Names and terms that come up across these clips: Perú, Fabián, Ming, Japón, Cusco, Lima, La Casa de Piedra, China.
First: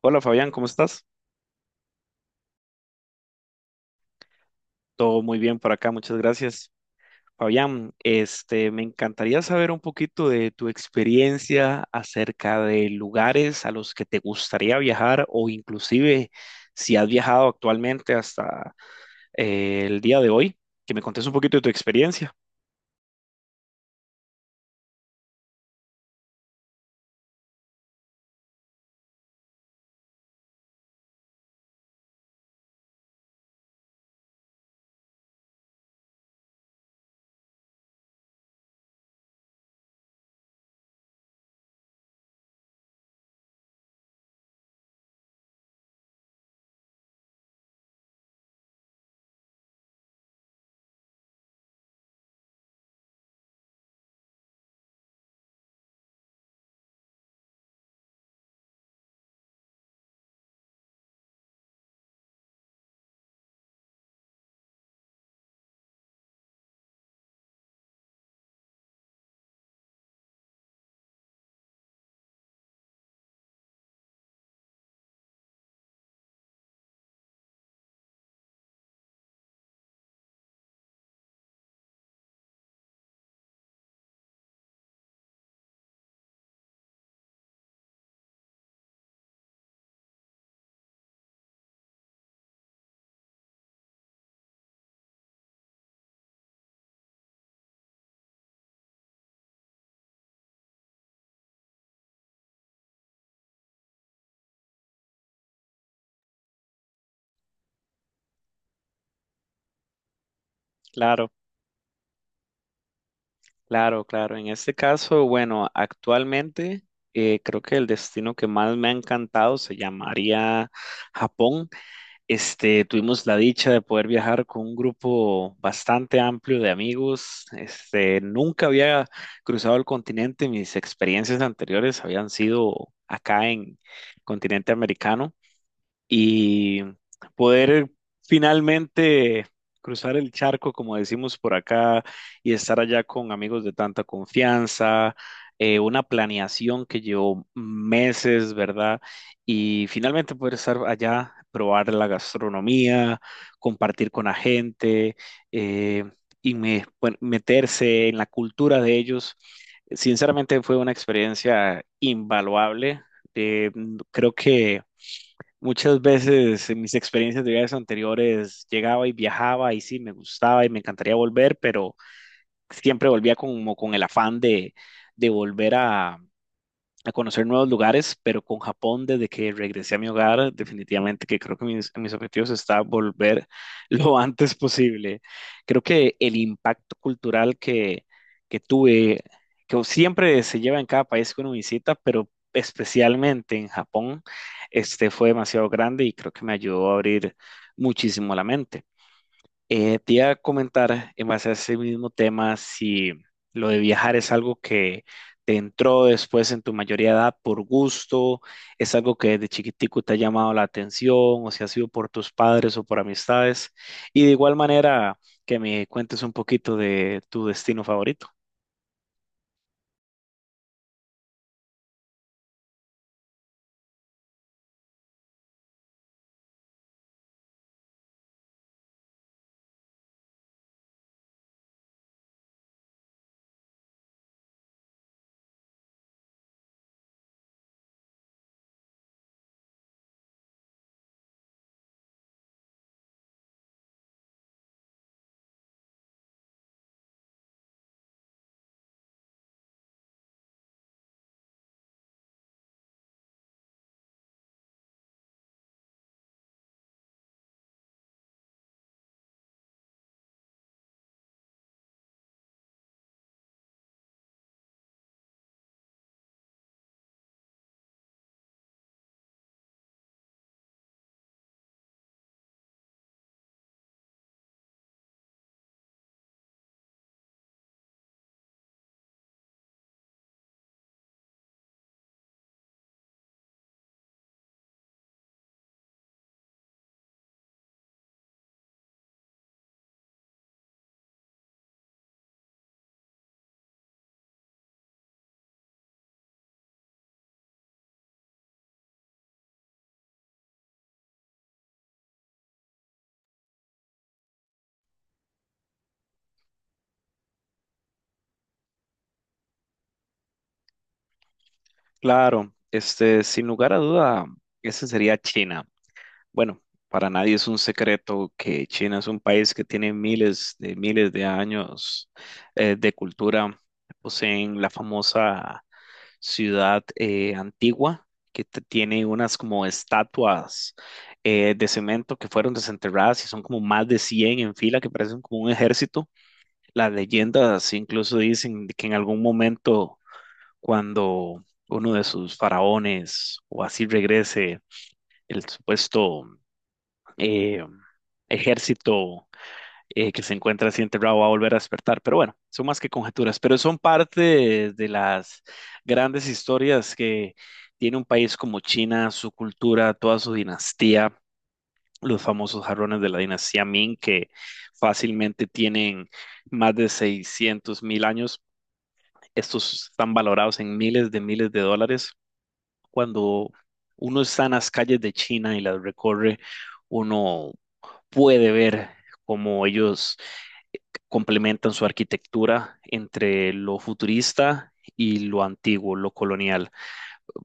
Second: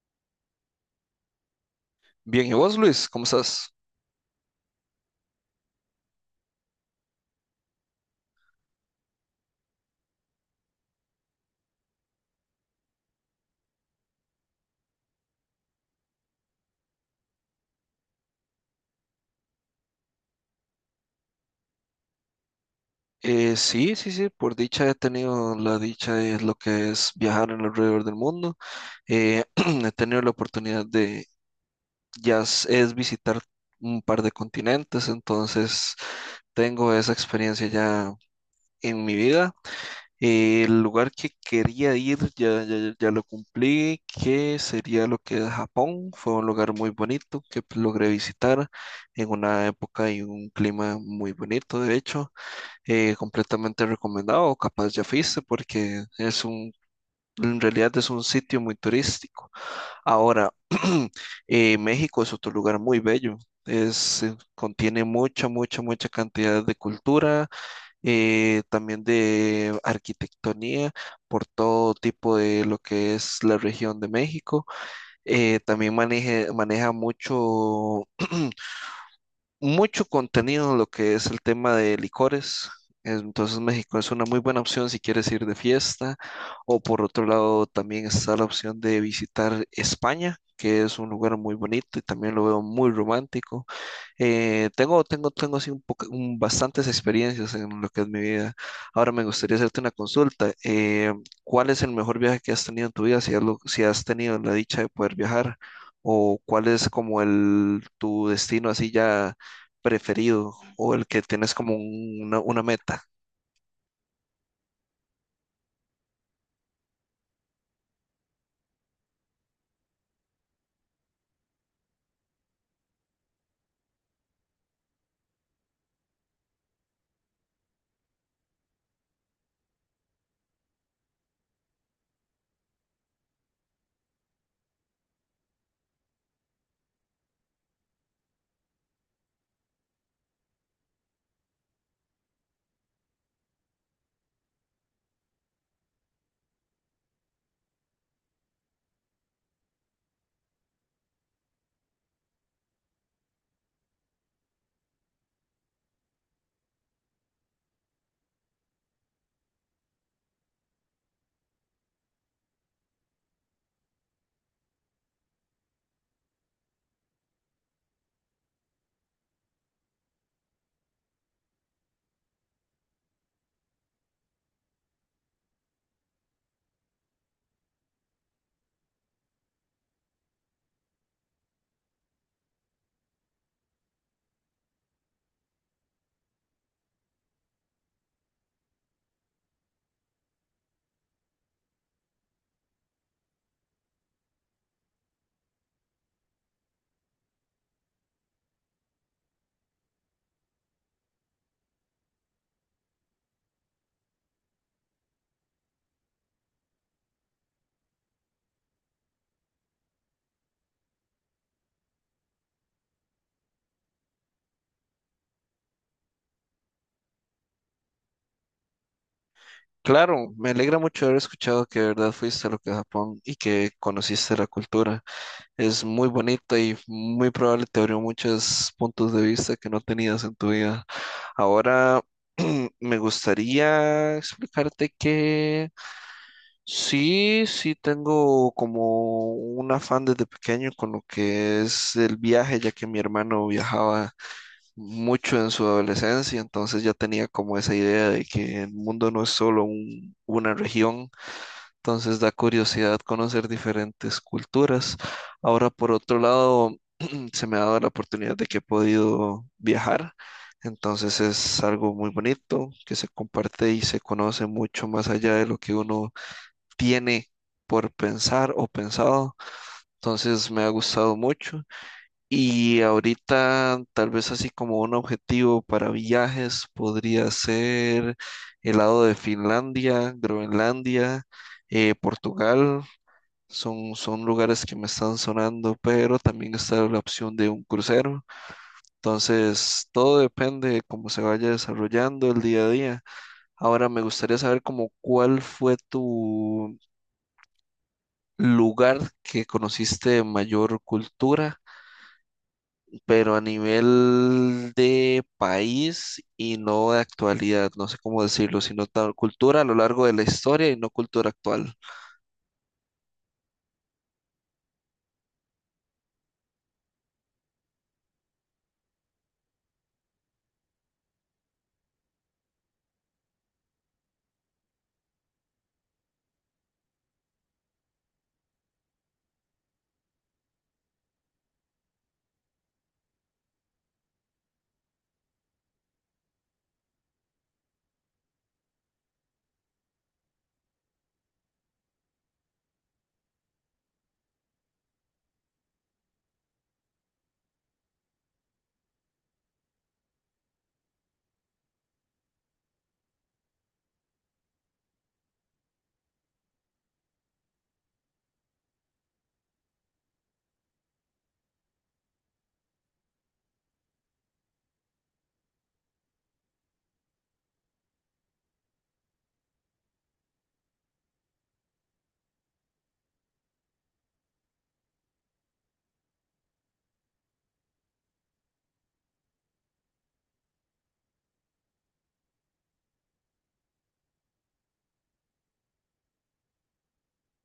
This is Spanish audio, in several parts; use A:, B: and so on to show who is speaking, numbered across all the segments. A: Hola Fabián, ¿cómo estás?
B: Bien, ¿y vos, Luis? ¿Cómo estás?
A: Todo muy bien por acá, muchas gracias. Fabián, este, me encantaría saber un poquito de tu experiencia acerca de lugares a los que te gustaría viajar, o inclusive si has viajado actualmente hasta el día de hoy, que me contes un poquito de tu experiencia.
B: Sí, sí, sí, por dicha he tenido la dicha de lo que es viajar en alrededor del mundo. Eh, he tenido la oportunidad de, ya es visitar un par de continentes, entonces tengo esa experiencia ya en mi vida. El lugar que quería ir ya lo cumplí, que sería lo que es Japón. Fue un lugar muy bonito que logré visitar en una época y un clima muy bonito, de hecho. Completamente recomendado, o capaz ya fuiste, porque en realidad es un sitio muy turístico. Ahora, México es otro lugar muy bello. Es, contiene mucha, mucha, mucha cantidad de cultura, también de arquitectonía por todo tipo de lo que es la región de México. También maneja mucho mucho contenido en lo que es el tema de licores. Entonces México es una muy buena opción si quieres ir de fiesta, o por otro lado también está la opción de visitar España, que es un lugar muy bonito y también lo veo muy romántico. Tengo así bastantes experiencias en lo que es mi vida. Ahora me gustaría hacerte una consulta. ¿cuál es el mejor viaje que has tenido en tu vida? Si si has tenido la dicha de poder viajar, o cuál es como el tu destino así ya preferido, o el que
A: Claro,
B: tienes como una meta.
A: claro, claro. En este caso, bueno, actualmente creo que el destino que más me ha encantado se llamaría Japón. Este, tuvimos la dicha de poder viajar con un grupo bastante amplio de amigos. Este, nunca había cruzado el continente. Mis experiencias anteriores habían sido acá en continente americano, y poder finalmente cruzar el charco, como decimos por acá, y estar allá con amigos de tanta confianza, una planeación que llevó meses, ¿verdad? Y finalmente poder estar allá, probar la gastronomía, compartir con la gente, eh, y bueno, meterse en la cultura de ellos. Sinceramente fue una experiencia invaluable. Eh, creo que muchas veces en mis experiencias de viajes anteriores llegaba y viajaba y sí, me gustaba y me encantaría volver, pero siempre volvía como con el afán de, de volver a conocer nuevos lugares, pero con Japón, desde que regresé a mi hogar, definitivamente que creo que mis objetivos está volver lo antes posible. Creo que el impacto cultural que tuve, que siempre se lleva en cada país que uno visita, pero especialmente en Japón, este fue demasiado grande y creo que me ayudó a abrir muchísimo la mente. Te iba a comentar en base a ese mismo tema si lo de viajar es algo que te entró después en tu mayoría de edad por gusto, es algo que desde chiquitico te ha llamado la atención, o si ha sido por tus padres o por amistades. Y de igual manera, que me cuentes un poquito de tu destino favorito.
B: Claro, me alegra mucho haber escuchado que de verdad fuiste a lo que es Japón y que conociste la cultura. Es muy bonita y muy probable te abrió muchos puntos de vista que no tenías en tu vida. Ahora me gustaría explicarte que sí, sí tengo como un afán desde pequeño con lo que es el viaje, ya que mi hermano viajaba mucho en su adolescencia, entonces ya tenía como esa idea de que el mundo no es solo una región, entonces da curiosidad conocer diferentes culturas. Ahora, por otro lado, se me ha dado la oportunidad de que he podido viajar, entonces es algo muy bonito que se comparte y se conoce mucho más allá de lo que uno tiene por pensar o pensado. Entonces me ha gustado mucho, y ahorita tal vez así como un objetivo para viajes podría ser el lado de Finlandia, Groenlandia, Portugal, son lugares que me están sonando, pero también está la opción de un crucero. Entonces, todo depende de cómo se vaya desarrollando el día a día. Ahora me gustaría saber como cuál fue tu lugar que conociste de mayor cultura, pero a nivel de país y no de actualidad, no sé cómo decirlo, sino tal cultura a lo largo de la historia y no cultura actual.
A: Claro, este, sin lugar a duda, ese sería China. Bueno, para nadie es un secreto que China es un país que tiene miles de años de cultura. Poseen la famosa ciudad antigua, que tiene unas como estatuas de cemento que fueron desenterradas, y son como más de 100 en fila que parecen como un ejército. Las leyendas incluso dicen de que en algún momento, cuando uno de sus faraones o así regrese, el supuesto eh, ejército que se encuentra así enterrado va a volver a despertar. Pero bueno, son más que conjeturas, pero son parte de las grandes historias que tiene un país como China, su cultura, toda su dinastía, los famosos jarrones de la dinastía Ming, que fácilmente tienen más de 600.000 años. Estos están valorados en miles de dólares. Cuando uno está en las calles de China y las recorre, uno puede ver cómo ellos complementan su arquitectura entre lo futurista y lo antiguo, lo colonial,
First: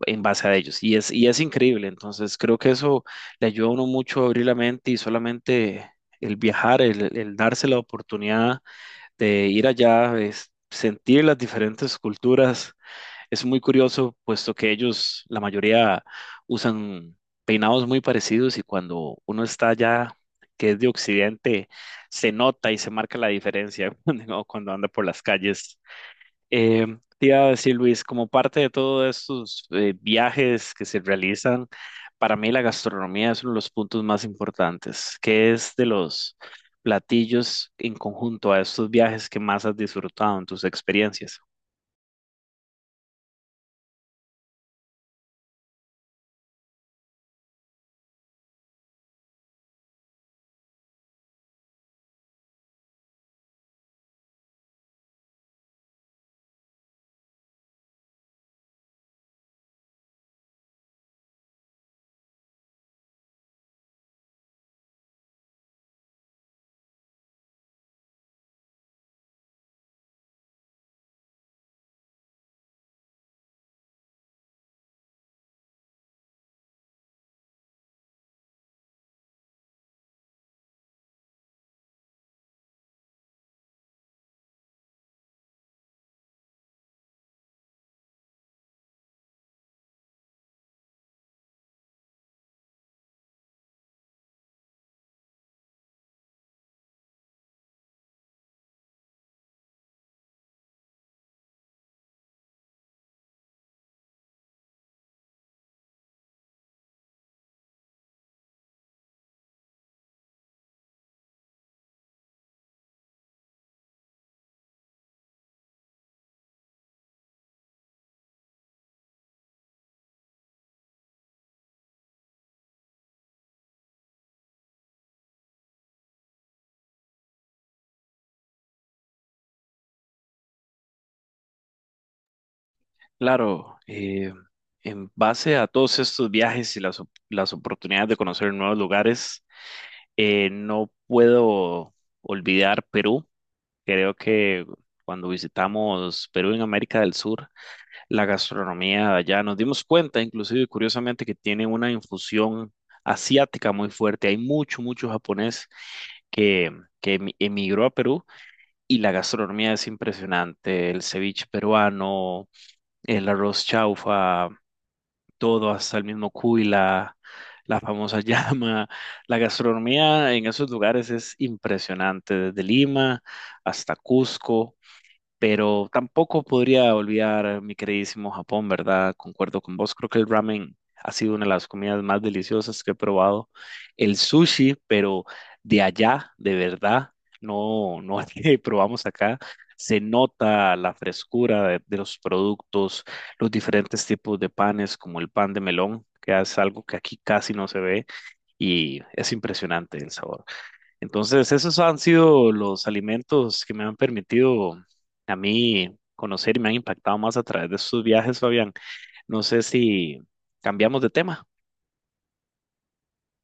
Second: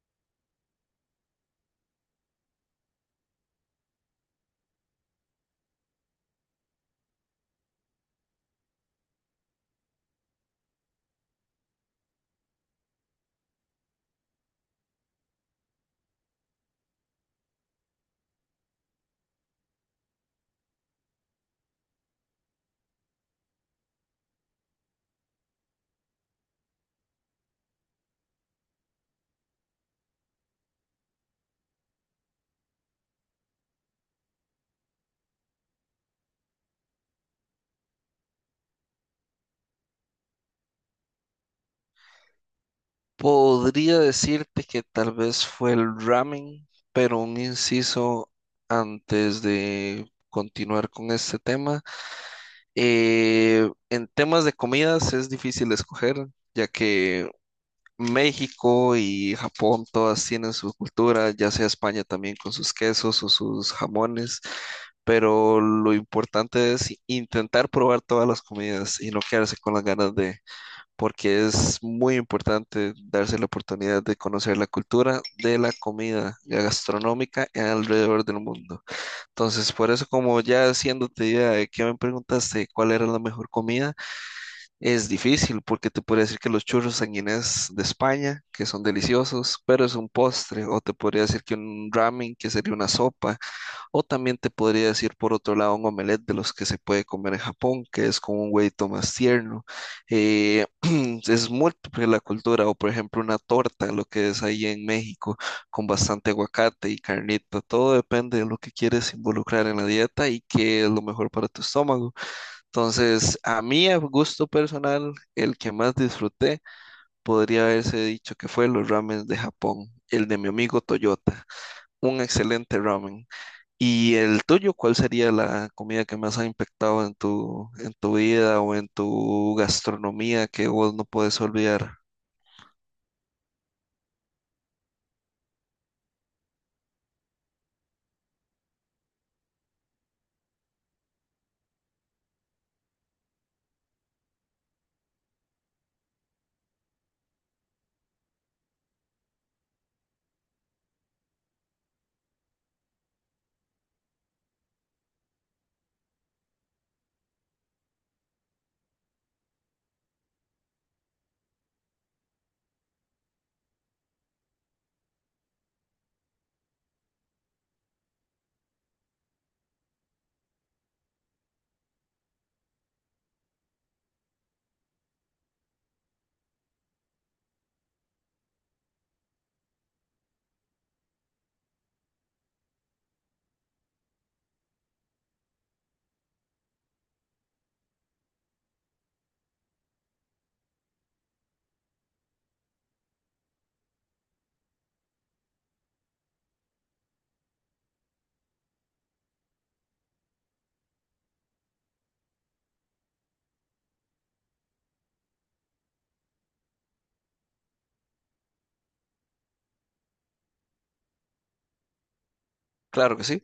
A: en base a ellos. Y es increíble, entonces creo que eso le ayuda a uno mucho a abrir la mente, y solamente el viajar, el darse la oportunidad de ir allá, es sentir las diferentes culturas. Es muy curioso, puesto que ellos, la mayoría, usan peinados muy parecidos, y cuando uno está allá, que es de Occidente, se nota y se marca la diferencia cuando anda por las calles. Eh, te iba a decir, Luis, como parte de todos estos viajes que se realizan, para mí la gastronomía es uno de los puntos más importantes. Que es de los platillos en conjunto a estos viajes que más has disfrutado en tus experiencias?
B: Podría decirte que tal vez fue el ramen, pero un inciso antes de continuar con este tema. En temas de comidas es difícil escoger, ya que México y Japón todas tienen su cultura, ya sea España también con sus quesos o sus jamones, pero lo importante es intentar probar todas las comidas y no quedarse con las ganas de, porque es muy importante darse la oportunidad de conocer la cultura de la comida gastronómica alrededor del mundo. Entonces, por eso, como ya haciéndote idea de que me preguntaste cuál era la mejor comida, es difícil porque te podría decir que los churros sanguinés de España, que son deliciosos, pero es un postre, o te podría decir que un ramen, que sería una sopa, o también te podría decir por otro lado un omelette de los que se puede comer en Japón, que es con un huevito más tierno. Eh, es múltiple la cultura, o por ejemplo una torta, lo que es ahí en México, con bastante aguacate y carnita. Todo depende de lo que quieres involucrar en la dieta y qué es lo mejor para tu estómago. Entonces, a mí, a gusto personal, el que más disfruté podría haberse dicho que fue los ramen de Japón, el de mi amigo Toyota, un excelente ramen. ¿Y el tuyo, cuál sería la comida que más ha impactado en en tu vida o en tu gastronomía que vos no puedes olvidar?
A: Claro, en base a todos estos viajes y las oportunidades de conocer nuevos lugares, no puedo olvidar Perú. Creo que cuando visitamos Perú en América del Sur, la gastronomía de allá nos dimos cuenta, inclusive curiosamente, que tiene una infusión asiática muy fuerte. Hay mucho, mucho japonés que, que emigró a Perú, y la gastronomía es impresionante. El ceviche peruano, el arroz chaufa, todo, hasta el mismo cuy, la famosa llama. La gastronomía en esos lugares es impresionante, desde Lima hasta Cusco. Pero tampoco podría olvidar mi queridísimo Japón, ¿verdad? Concuerdo con vos. Creo que el ramen ha sido una de las comidas más deliciosas que he probado. El sushi, pero de allá, de verdad, no, no es que probamos acá. Se nota la frescura de los productos, los diferentes tipos de panes, como el pan de melón, que es algo que aquí casi no se ve, y es impresionante el sabor. Entonces, esos han sido los alimentos que me han permitido a mí conocer, y me han impactado más a través de estos viajes, Fabián. No sé si cambiamos de tema.
B: Claro que sí.